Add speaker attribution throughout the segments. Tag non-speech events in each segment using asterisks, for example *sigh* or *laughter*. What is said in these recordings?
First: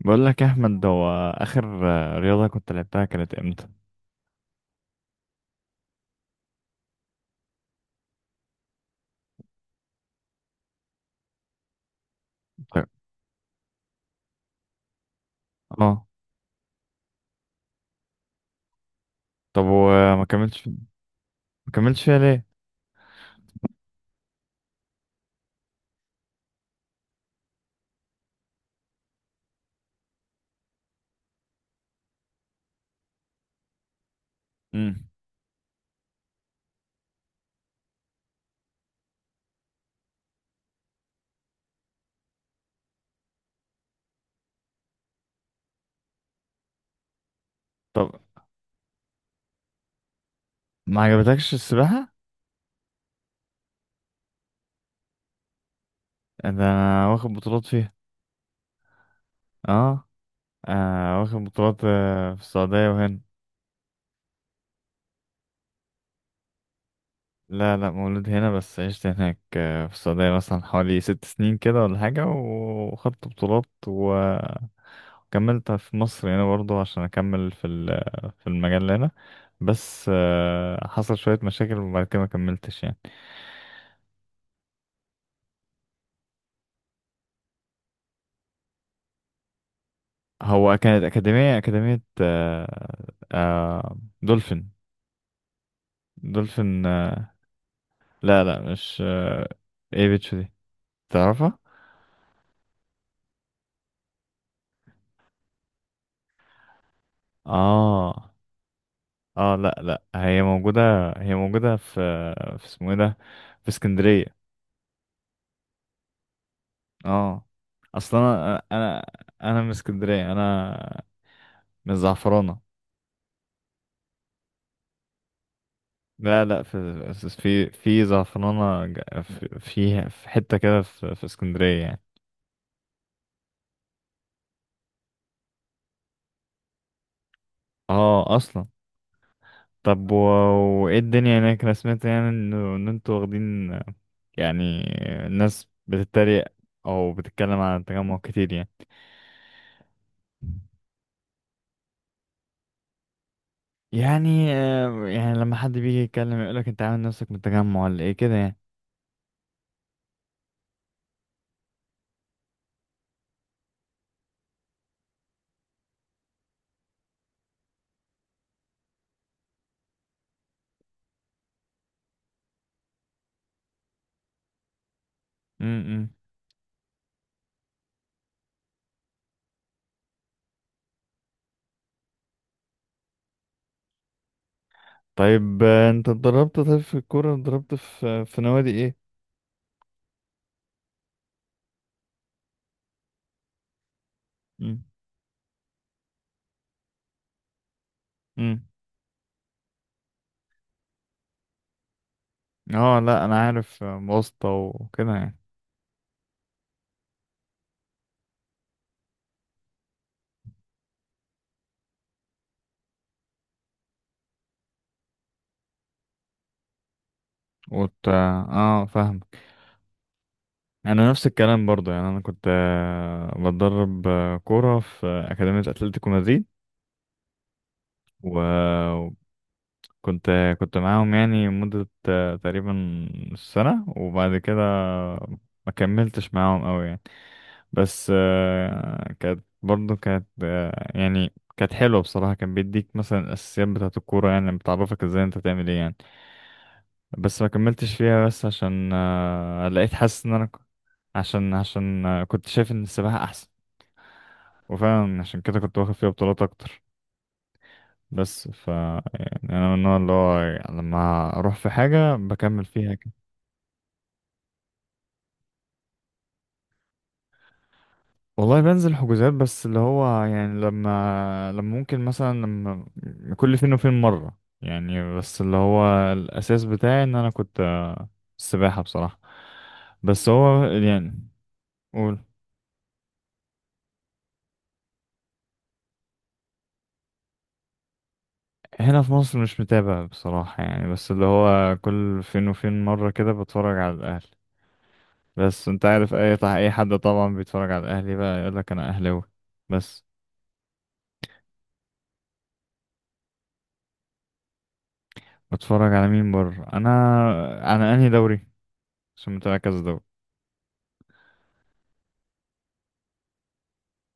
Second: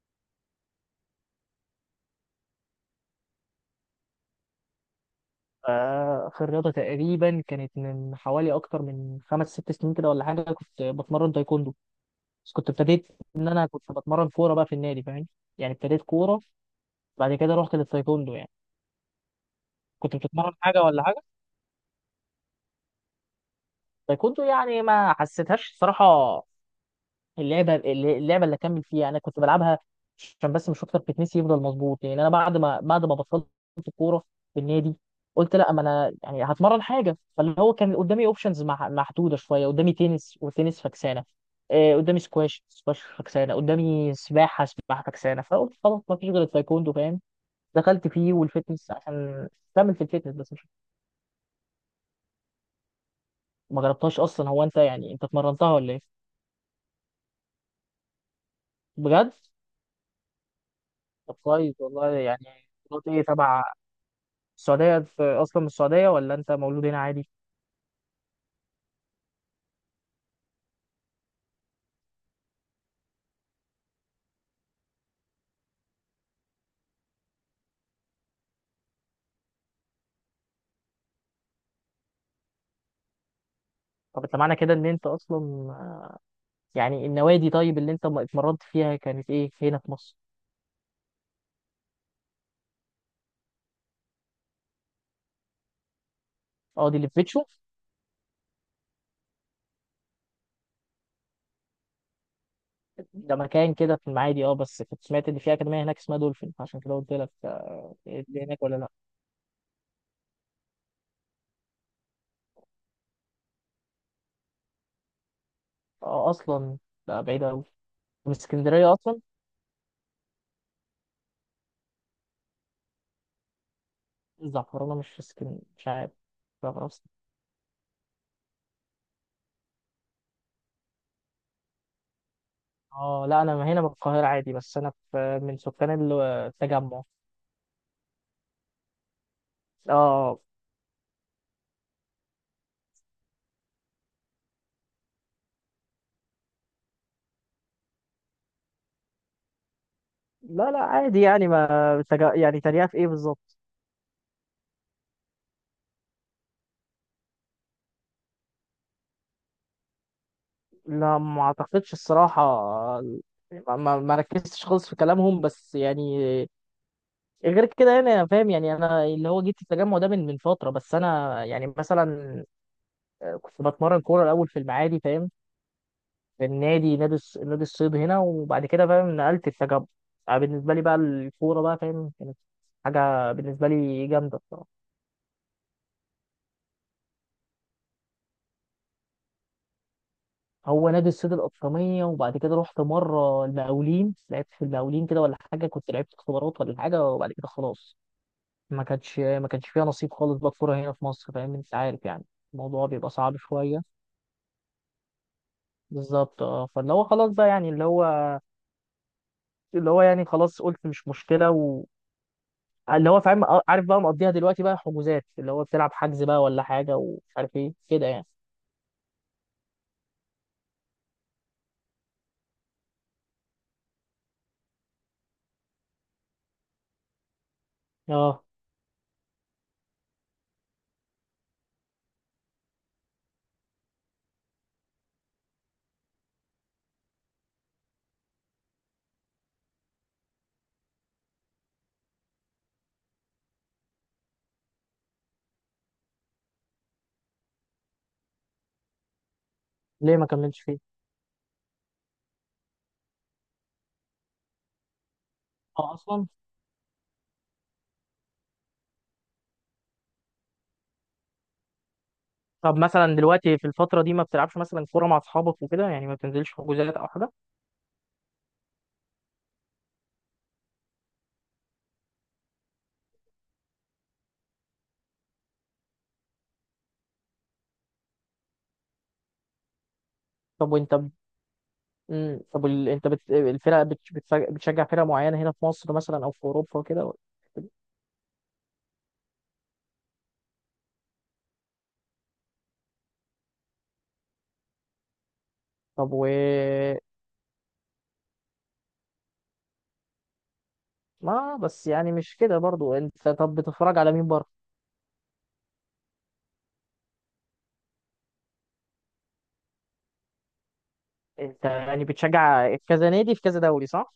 Speaker 1: بقول لك يا احمد، هو اخر. رياضه كنت لعبتها كانت امتى؟
Speaker 2: آه، في الرياضة تقريبا كانت من حوالي أكتر من خمس ست سنين كده ولا حاجة. كنت بتمرن تايكوندو بس كنت
Speaker 1: طيب.
Speaker 2: ابتديت إن أنا كنت بتمرن كورة بقى في النادي، فاهم؟ يعني ابتديت
Speaker 1: اه.
Speaker 2: كورة، بعد كده رحت للتايكوندو يعني.
Speaker 1: طب
Speaker 2: كنت
Speaker 1: وما
Speaker 2: بتتمرن
Speaker 1: كملتش؟
Speaker 2: حاجة ولا حاجة؟
Speaker 1: ما كملتش فيها ليه؟
Speaker 2: تايكوندو يعني ما حسيتهاش الصراحة. اللعبه اللي اكمل فيها انا كنت بلعبها عشان بس، مش اكتر بتنسي يفضل مظبوط. يعني انا بعد ما بطلت الكوره في النادي،
Speaker 1: امم.
Speaker 2: قلت لا، ما انا يعني هتمرن حاجه. فاللي هو كان قدامي اوبشنز محدوده شويه، قدامي تنس وتنس فكسانه، قدامي سكواش سكواش فكسانه، قدامي سباحه سباحه فكسانه، فقلت خلاص ما فيش غير التايكوندو، فاهم؟ دخلت
Speaker 1: طب
Speaker 2: فيه والفتنس عشان كمل في الفتنس بس مش.
Speaker 1: ما عجبتكش السباحه؟
Speaker 2: ما جربتهاش اصلا. هو انت يعني انت اتمرنتها ولا ايه؟
Speaker 1: انا واخد بطولات فيها.
Speaker 2: بجد؟
Speaker 1: اه.
Speaker 2: طب
Speaker 1: واخد
Speaker 2: كويس
Speaker 1: بطولات،
Speaker 2: والله
Speaker 1: في
Speaker 2: يعني.
Speaker 1: السعوديه
Speaker 2: قلت
Speaker 1: وهنا.
Speaker 2: ايه تبع السعودية؟ أنت أصلا من السعودية ولا أنت مولود هنا عادي؟
Speaker 1: لا لا، مولود هنا بس عشت هناك، في السعوديه مثلا حوالي 6 سنين كده ولا حاجه، وخدت بطولات وكملت في مصر هنا برضه عشان اكمل في المجال هنا. بس حصل شويه مشاكل وبعد كده ما كملتش يعني.
Speaker 2: طب أنت معنى كده إن أنت أصلا يعني النوادي، طيب اللي أنت اتمرنت فيها كانت إيه هنا في مصر؟
Speaker 1: هو كانت أكاديمية آه. آه دولفين. دولفين
Speaker 2: أه دي اللي في
Speaker 1: آه.
Speaker 2: بيتشو؟
Speaker 1: لا لا، مش آه. ايه بيتش دي، تعرفها؟
Speaker 2: ده مكان كده في المعادي. أه بس كنت سمعت إن في أكاديمية هناك اسمها دولفين، عشان كده قلت لك
Speaker 1: اه
Speaker 2: اللي هناك ولا لأ؟
Speaker 1: اه. لا لا، هي موجودة. هي موجودة في اسمه ايه ده، في اسكندرية.
Speaker 2: أه أصلا؟ لا
Speaker 1: اه
Speaker 2: بعيدة أوي.
Speaker 1: اصلا.
Speaker 2: من
Speaker 1: انا
Speaker 2: اسكندرية
Speaker 1: انا
Speaker 2: أصلا؟
Speaker 1: انا من اسكندرية. انا من زعفرانة.
Speaker 2: الزعفرانة مش في اسكندرية، مش عارف.
Speaker 1: لا لا،
Speaker 2: الزعفرانة في اسكندرية.
Speaker 1: في زعفرانة، في حتة كده في اسكندرية يعني.
Speaker 2: أه، لا أنا هنا من القاهرة عادي، بس أنا في من سكان التجمع.
Speaker 1: اه اصلا. طب و...
Speaker 2: أه.
Speaker 1: وايه الدنيا هناك؟ انا سمعت يعني انه ان انتوا واخدين يعني، الناس بتتريق او بتتكلم عن التجمع كتير يعني.
Speaker 2: لا لا عادي يعني ما. يعني تريقة في إيه بالظبط؟
Speaker 1: يعني يعني لما حد بيجي يتكلم يقولك انت عامل نفسك من التجمع ولا ايه كده يعني.
Speaker 2: لا ما اعتقدش الصراحة. يعني ما ركزتش خالص في كلامهم، بس يعني غير كده. يعني انا فاهم، يعني انا اللي هو جيت التجمع ده من فترة، بس انا يعني مثلا كنت بتمرن كورة الاول في المعادي، فاهم؟
Speaker 1: امم.
Speaker 2: في النادي، نادي الصيد هنا، وبعد كده فاهم نقلت التجمع. بالنسبة لي بقى الكورة بقى، فاهم، كانت حاجة بالنسبة لي جامدة الصراحة.
Speaker 1: طيب انت اتدربت؟ طيب في الكورة اتدربت في نوادي ايه؟
Speaker 2: هو نادي الصيد الأطرمية، وبعد كده رحت مرة المقاولين، لعبت في المقاولين كده ولا حاجة، كنت لعبت اختبارات ولا حاجة، وبعد كده خلاص.
Speaker 1: امم.
Speaker 2: ما كانش فيها نصيب خالص بقى الكوره هنا في مصر، فاهم، انت عارف يعني، الموضوع
Speaker 1: اه
Speaker 2: بيبقى
Speaker 1: لا
Speaker 2: صعب
Speaker 1: انا
Speaker 2: شويه.
Speaker 1: عارف، واسطة وكده يعني.
Speaker 2: بالظبط اه، فاللي هو خلاص بقى يعني اللي هو يعني خلاص قلت مش مشكله، و اللي هو فاهم، عارف بقى مقضيها دلوقتي بقى حجوزات، اللي هو بتلعب حجز بقى ولا حاجه ومش عارف ايه كده يعني.
Speaker 1: اه فاهم. انا نفس الكلام برضو يعني. انا كنت بتدرب كوره في اكاديميه اتلتيكو مدريد،
Speaker 2: اه.
Speaker 1: وكنت كنت معاهم يعني مده تقريبا سنه، وبعد كده ما كملتش معاهم قوي يعني. بس كانت برضو كانت يعني كانت حلوه بصراحه. كان بيديك مثلا الاساسيات بتاعه الكوره، يعني بتعرفك ازاي انت تعمل ايه يعني. بس ما كملتش فيها بس عشان لقيت
Speaker 2: ليه
Speaker 1: حاسس
Speaker 2: ما
Speaker 1: ان انا
Speaker 2: كملتش فيه؟
Speaker 1: عشان عشان كنت شايف ان السباحه احسن، وفعلا عشان كده كنت واخد
Speaker 2: اه
Speaker 1: فيها
Speaker 2: اصلا.
Speaker 1: بطولات اكتر. بس ف يعني انا من النوع اللي هو لما اروح في حاجه بكمل
Speaker 2: طب
Speaker 1: فيها كده.
Speaker 2: مثلا دلوقتي في الفتره دي، ما بتلعبش مثلا كوره مع اصحابك وكده يعني؟ ما بتنزلش حجوزات او حاجه؟
Speaker 1: والله بنزل حجوزات، بس اللي هو يعني لما ممكن مثلا لما كل فين وفين مره يعني، بس اللي هو الاساس بتاعي ان انا كنت السباحه بصراحه. بس هو
Speaker 2: طب وانت ب...
Speaker 1: يعني قول.
Speaker 2: طب وال- انت بت... الفرق بت... بتف- بتشجع فرق معينه هنا في مصر مثلا او في اوروبا وكده؟
Speaker 1: هنا في مصر مش متابع بصراحه يعني، بس اللي هو كل فين وفين مره كده بتفرج على الاهلي. بس انت
Speaker 2: طب
Speaker 1: عارف
Speaker 2: و.
Speaker 1: اي حد طبعا بيتفرج على الاهلي بقى يقول لك انا اهلاوي. بس
Speaker 2: ما بس يعني مش كده برضو. انت طب بتتفرج على مين بره؟
Speaker 1: بتفرج على مين بره انا، انا انهي دوري، عشان متابع كذا دوري.
Speaker 2: انت يعني بتشجع كذا نادي في كذا دوري، صح؟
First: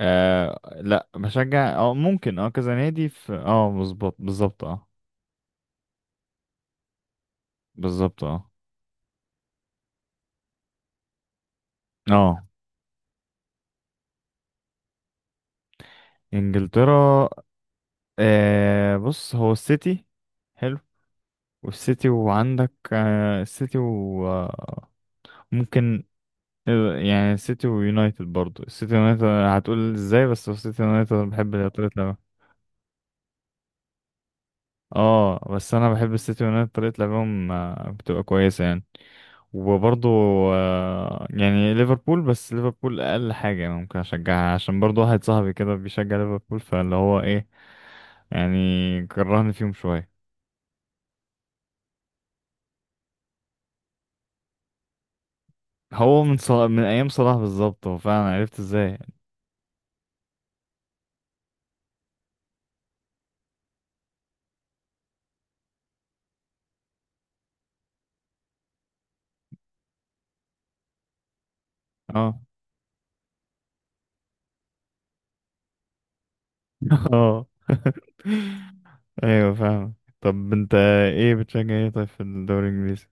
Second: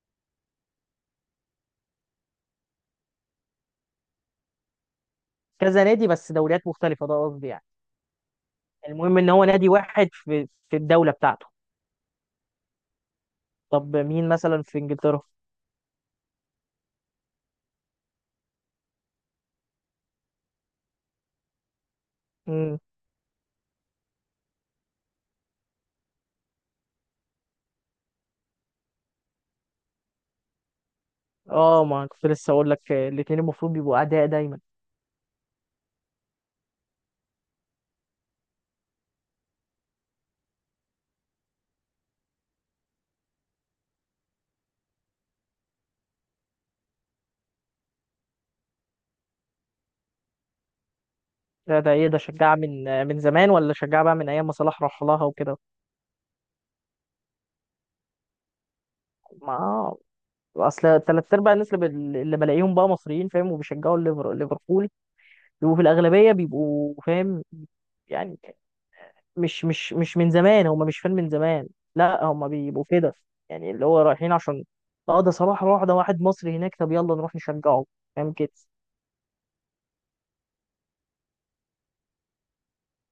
Speaker 1: آه لا بشجع اه، ممكن اه كذا نادي في اه مظبوط بالظبط اه.
Speaker 2: كذا نادي بس دوريات مختلفة، ده قصدي يعني.
Speaker 1: بالظبط اه.
Speaker 2: المهم ان هو نادي واحد في في الدولة بتاعته.
Speaker 1: اه.
Speaker 2: طب مين مثلا في انجلترا؟
Speaker 1: انجلترا. بص هو السيتي. حلو. والسيتي، وعندك
Speaker 2: امم.
Speaker 1: آه السيتي، وممكن يعني السيتي ويونايتد برضو. السيتي ويونايتد هتقول ازاي. بس السيتي ويونايتد أنا بحب
Speaker 2: اه،
Speaker 1: الاتليت.
Speaker 2: ما كنت لسه اقول لك الاتنين المفروض بيبقوا اعداء دايما.
Speaker 1: اه. بس انا بحب السيتي يونايتد طريقه لعبهم بتبقى كويسه يعني. وبرضه يعني ليفربول. بس ليفربول اقل حاجه يعني ممكن اشجعها عشان برضه واحد صاحبي كده بيشجع ليفربول، فاللي هو ايه يعني كرهني فيهم شويه.
Speaker 2: ده ده ايه، ده شجع من من زمان ولا شجع بقى من ايام ما صلاح راح لها وكده؟
Speaker 1: هو من صلاح، من ايام صلاح بالظبط. هو فعلا عرفت ازاي.
Speaker 2: ما اصل تلات ارباع الناس اللي بلاقيهم بقى مصريين، فاهم، وبيشجعوا ليفربول، وفي الأغلبية بيبقوا فاهم يعني. مش من زمان، هم مش فان من زمان، لا
Speaker 1: اه.
Speaker 2: هم بيبقوا كده، يعني اللي هو رايحين عشان اه ده صلاح راح، ده واحد مصري هناك،
Speaker 1: *laughs*
Speaker 2: طب يلا نروح
Speaker 1: اه.
Speaker 2: نشجعه، فاهم كده.
Speaker 1: *laughs* ايوه فاهم. طب انت ايه بتشجع ايه طيب في الدوري الانجليزي؟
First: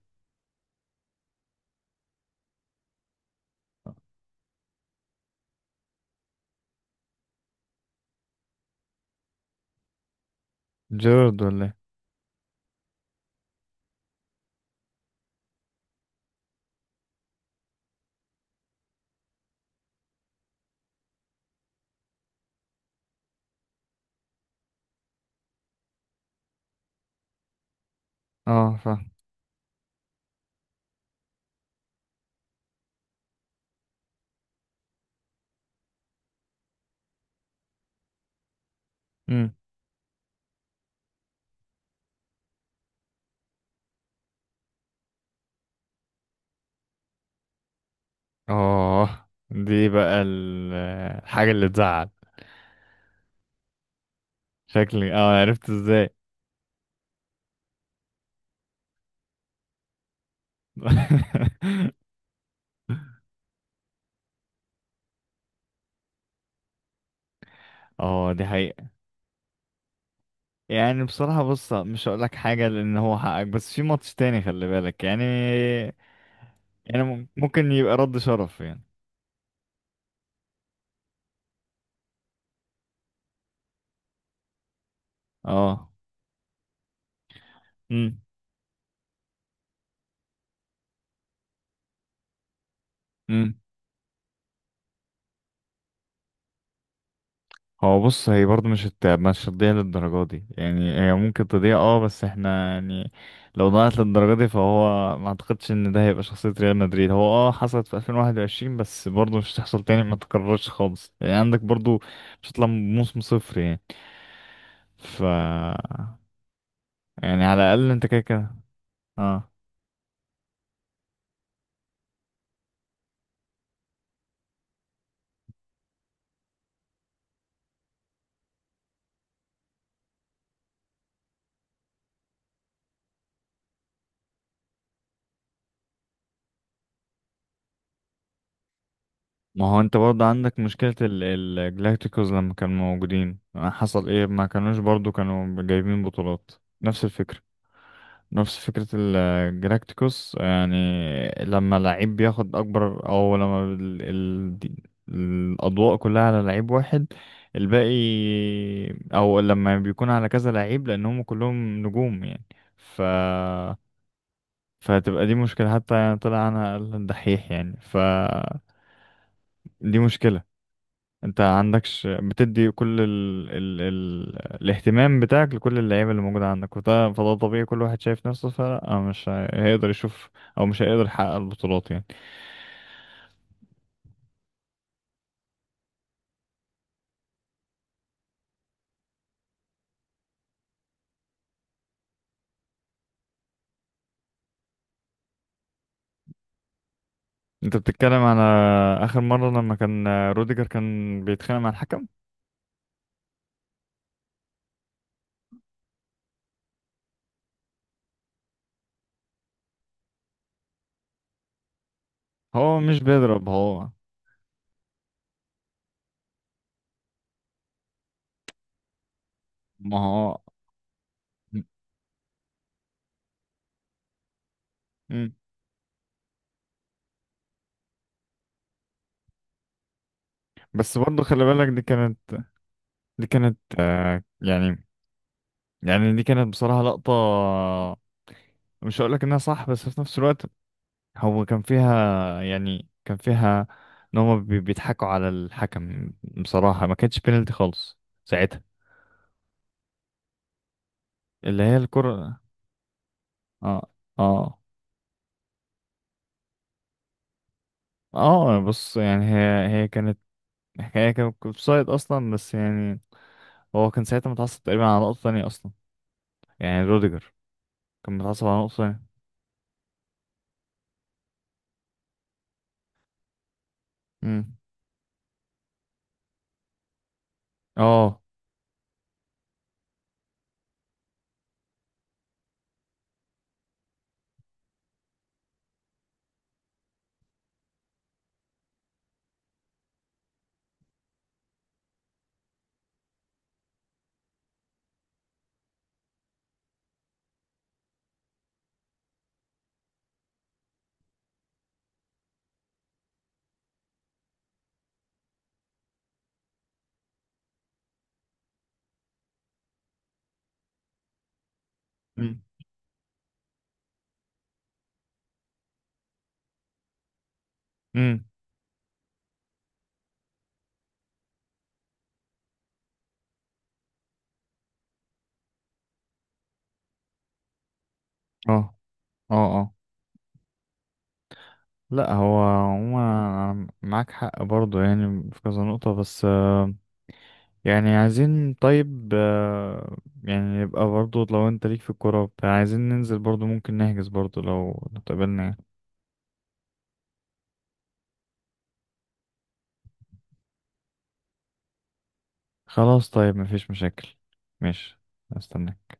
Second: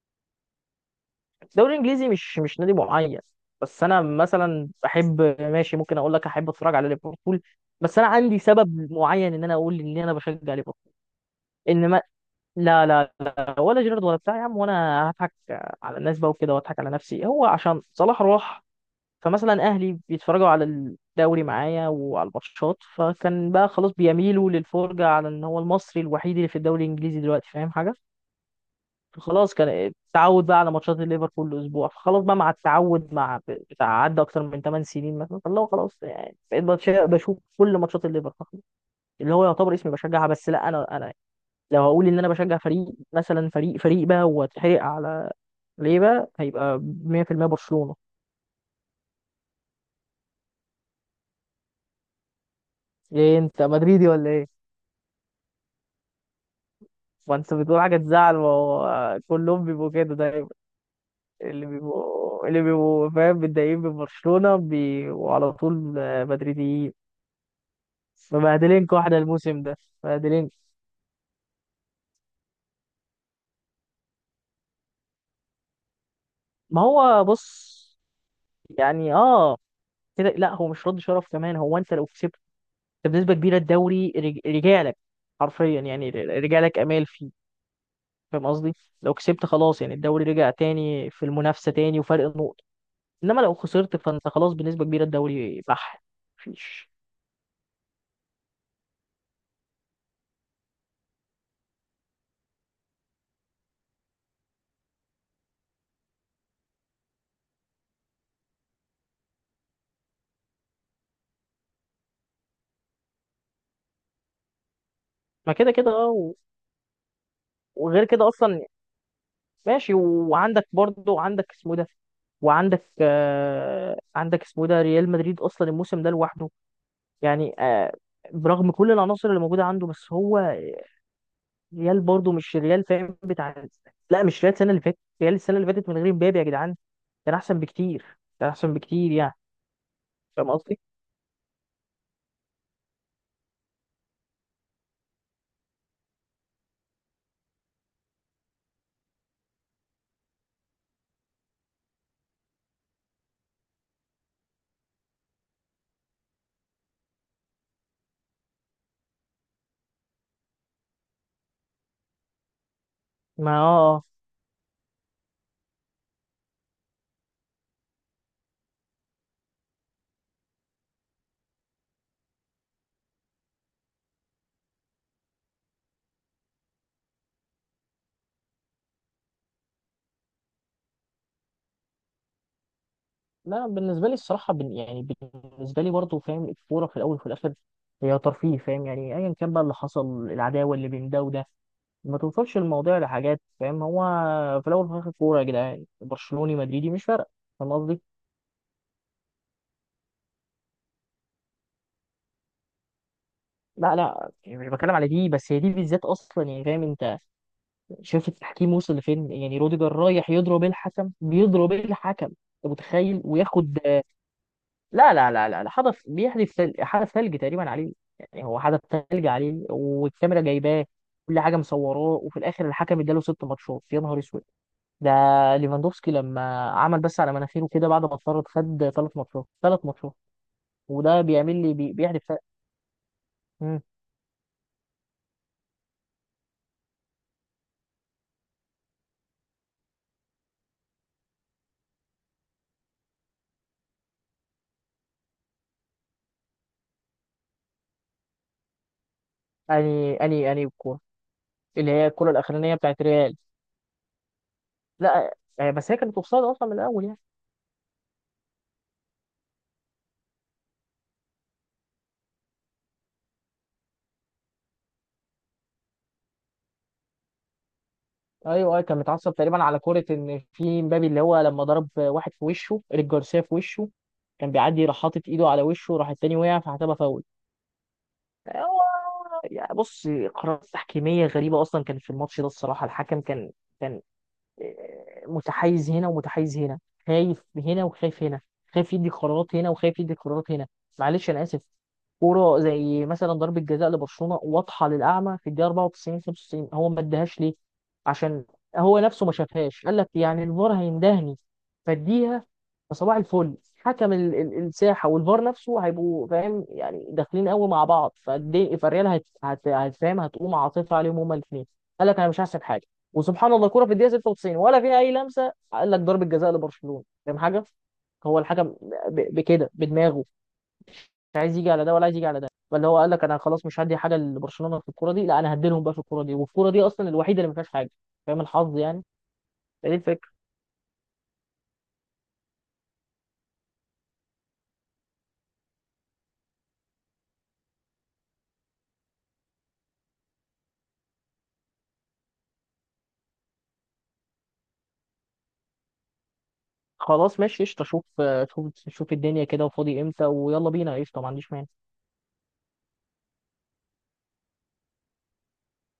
Speaker 2: الدوري الانجليزي مش نادي معين، بس انا مثلا بحب ماشي، ممكن اقول لك احب اتفرج على ليفربول، بس انا عندي سبب معين ان انا اقول ان انا بشجع ليفربول.
Speaker 1: جيرارد ولا ايه؟
Speaker 2: انما لا لا لا، ولا جيرارد ولا بتاع يا عم، وانا هضحك على الناس بقى وكده واضحك على نفسي. هو عشان صلاح راح، فمثلا اهلي بيتفرجوا على الدوري معايا وعلى الماتشات، فكان بقى خلاص بيميلوا للفرجه على ان هو المصري الوحيد اللي في الدوري الانجليزي دلوقتي، فاهم حاجه؟
Speaker 1: اه فاهم.
Speaker 2: فخلاص، كان التعود بقى على ماتشات الليفر كل اسبوع، فخلاص بقى مع التعود مع بتاع، عدى اكتر من 8 سنين مثلا، فاللي هو خلاص يعني بقيت بشوف كل ماتشات الليفر فخلاص، اللي هو يعتبر اسمي بشجعها. بس لا انا لو هقول ان انا بشجع فريق، مثلا فريق بقى واتحرق على ليه بقى، هيبقى 100% برشلونه.
Speaker 1: اه دي بقى الحاجة اللي تزعل.
Speaker 2: ايه، انت مدريدي ولا ايه؟
Speaker 1: شكلي، اه عرفت ازاي.
Speaker 2: ما انت بتقول حاجة تزعل، ما هو كلهم بيبقوا كده دايما. اللي
Speaker 1: *laughs*
Speaker 2: بيبقوا اللي بيبقوا فاهم متضايقين من برشلونة، بيبقوا على طول مدريديين.
Speaker 1: اه دي حقيقة.
Speaker 2: مبهدلينكوا احنا الموسم ده، مبهدلين.
Speaker 1: يعني بصراحة بص مش هقولك حاجة لأن هو حقك، بس في ماتش تاني خلي بالك يعني.
Speaker 2: ما هو
Speaker 1: يعني
Speaker 2: بص.
Speaker 1: ممكن يبقى رد شرف يعني.
Speaker 2: يعني اه كده، لا هو مش رد شرف كمان. هو انت لو كسبت، انت بنسبه كبيره الدوري رجع لك، حرفيا
Speaker 1: اه.
Speaker 2: يعني رجع لك، امال فيه؟ فاهم قصدي؟ لو كسبت خلاص، يعني الدوري رجع تاني في المنافسه تاني وفرق نقط. انما لو
Speaker 1: امم.
Speaker 2: خسرت فانت خلاص بنسبه كبيره الدوري بح، مفيش.
Speaker 1: هو بص، هي برضه مش هتضيع للدرجة دي يعني. هي ممكن تضيع اه، بس احنا يعني لو ضاعت للدرجة دي فهو ما اعتقدش ان ده هيبقى شخصية ريال مدريد. هو اه حصلت في 2021، بس برضه مش هتحصل تاني ما تكررش خالص يعني، عندك برضه مش هتطلع موسم صفر يعني. ف
Speaker 2: ما كده كده اه و-،
Speaker 1: يعني على الأقل
Speaker 2: وغير
Speaker 1: انت كده
Speaker 2: كده
Speaker 1: كده
Speaker 2: اصلا
Speaker 1: اه.
Speaker 2: ماشي. وعندك برضه، عندك اسمه ده، وعندك آه، عندك اسمه ده ريال مدريد اصلا الموسم ده لوحده يعني آه، برغم كل العناصر اللي موجوده عنده، بس هو ريال برضه مش الريال، فاهم بتاع. لا، مش ريال السنه اللي فاتت، ريال السنه اللي فاتت من غير مبابي يا جدعان كان احسن بكتير، كان احسن بكتير يعني.
Speaker 1: ما هو انت برضه
Speaker 2: فاهم
Speaker 1: عندك
Speaker 2: قصدي؟
Speaker 1: مشكلة الجلاكتيكوز لما كانوا موجودين، حصل ايه؟ ما كانوش برضه كانوا جايبين بطولات. نفس الفكرة. نفس فكرة الجلاكتيكوس يعني. لما لعيب بياخد أكبر، أو لما الأضواء كلها على لعيب واحد، الباقي، أو لما بيكون على كذا لعيب لأنهم كلهم نجوم يعني. ف
Speaker 2: ما اه آه.
Speaker 1: فهتبقى دي مشكلة، حتى يعني طلع أنا أقل دحيح يعني. ف دي مشكلة. انت عندكش بتدي كل الاهتمام بتاعك لكل اللعيبه اللي موجوده عندك، وده فده طبيعي كل واحد شايف نفسه، فلا مش هي- هيقدر يشوف او مش هيقدر يحقق البطولات يعني.
Speaker 2: لا بالنسبه لي الصراحه، بن يعني، بالنسبه لي برضه فاهم الكوره في الاول وفي الاخر هي ترفيه، فاهم يعني، ايا كان بقى اللي حصل، العداوه اللي بين ده وده ما توصلش الموضوع لحاجات، فاهم. هو في الاول وفي الاخر كوره يا جدعان، برشلوني مدريدي مش فارقه. فاهم
Speaker 1: انت
Speaker 2: قصدي؟
Speaker 1: بتتكلم على اخر مره لما كان روديجر كان بيتخانق مع الحكم.
Speaker 2: لا لا يعني مش بتكلم على دي، بس هي دي بالذات اصلا، يعني فاهم انت شايف التحكيم وصل لفين يعني، روديجر رايح يضرب الحكم، بيضرب الحكم، انت
Speaker 1: هو مش
Speaker 2: متخيل،
Speaker 1: بيضرب.
Speaker 2: وياخد.
Speaker 1: هو
Speaker 2: لا لا لا لا لا، حدث بيحدث حدث ثلج تقريبا عليه، يعني هو حدث ثلج عليه،
Speaker 1: ما هو
Speaker 2: والكاميرا جايباه، كل حاجه مصوراه، وفي الاخر الحكم اداله ست ماتشات، يا نهار اسود ده.
Speaker 1: مم.
Speaker 2: ليفاندوفسكي لما عمل بس على مناخيره كده بعد ما اتطرد، خد ثلاث ماتشات، ثلاث ماتشات.
Speaker 1: بس
Speaker 2: وده
Speaker 1: برضه خلي
Speaker 2: بيعمل
Speaker 1: بالك
Speaker 2: لي
Speaker 1: دي كانت.
Speaker 2: بيحدث ثلج. مم.
Speaker 1: يعني يعني دي كانت بصراحه لقطه. مش هقولك انها صح، بس في نفس الوقت هو كان فيها يعني كان فيها ان هم بيضحكوا على الحكم. بصراحة ما كانتش بينالتي خالص ساعتها.
Speaker 2: اني الكوره
Speaker 1: اللي هي
Speaker 2: اللي هي الكوره
Speaker 1: الكرة.
Speaker 2: الاخرانيه بتاعت ريال،
Speaker 1: اه اه
Speaker 2: لا، بس هي كانت اوفسايد اصلا من الاول يعني.
Speaker 1: اه. بص يعني هي كانت. هي كانت اوفسايد اصلا، بس يعني هو كان ساعتها متعصب تقريبا على نقطة تانية اصلا، يعني روديجر كان متعصب
Speaker 2: ايوه
Speaker 1: على نقطة
Speaker 2: ايوه، كان
Speaker 1: تانية.
Speaker 2: متعصب تقريبا على كوره ان في مبابي اللي هو لما ضرب واحد في وشه، ايريك جارسيا في وشه، كان
Speaker 1: امم
Speaker 2: بيعدي، راح حاطط ايده على وشه، راح التاني وقع فحسبها فاول.
Speaker 1: اه،
Speaker 2: هو يعني بص، قرارات تحكيميه غريبه اصلا كان في الماتش ده الصراحه. الحكم كان، كان متحيز هنا ومتحيز هنا، خايف هنا وخايف هنا، خايف يدي قرارات هنا وخايف يدي قرارات هنا. معلش انا اسف. كوره زي مثلا ضربه جزاء لبرشلونه واضحه للاعمى في الدقيقه 94 95، هو ما اداهاش ليه؟ عشان هو نفسه ما شافهاش، قال لك يعني الفار هيندهني، فاديها. فصباح الفل، حكم الساحه والفار نفسه هيبقوا فاهم يعني داخلين قوي مع بعض، فالريال هتفهم، هتقوم عاطفه عليهم هما الاثنين، قال لك انا
Speaker 1: امم
Speaker 2: مش هحسب حاجه. وسبحان الله، الكوره في الدقيقه 96 ولا فيها اي لمسه، قال لك ضربه جزاء لبرشلونه، فاهم حاجه؟
Speaker 1: امم،
Speaker 2: هو الحكم بكده بدماغه مش عايز يجي على ده ولا عايز يجي على ده، فاللي هو قال لك انا خلاص مش هدي حاجه لبرشلونه في الكوره دي، لا انا هديلهم بقى في الكوره دي، والكوره دي اصلا الوحيده اللي ما فيهاش حاجه، فاهم
Speaker 1: اه
Speaker 2: الحظ يعني.
Speaker 1: اه اه.
Speaker 2: فدي الفكره.
Speaker 1: لا هو عموما أنا معاك حق برضه يعني في كذا نقطة. بس يعني عايزين طيب يعني يبقى برضو لو انت ليك في الكورة وبتاع عايزين ننزل برضو، ممكن نحجز برضو لو اتقابلنا يعني.
Speaker 2: خلاص ماشي قشطه، شوف شوف شوف الدنيا كده وفاضي امتى ويلا بينا، قشطه ما عنديش مانع.
Speaker 1: خلاص طيب مفيش مشاكل. ماشي. استناك.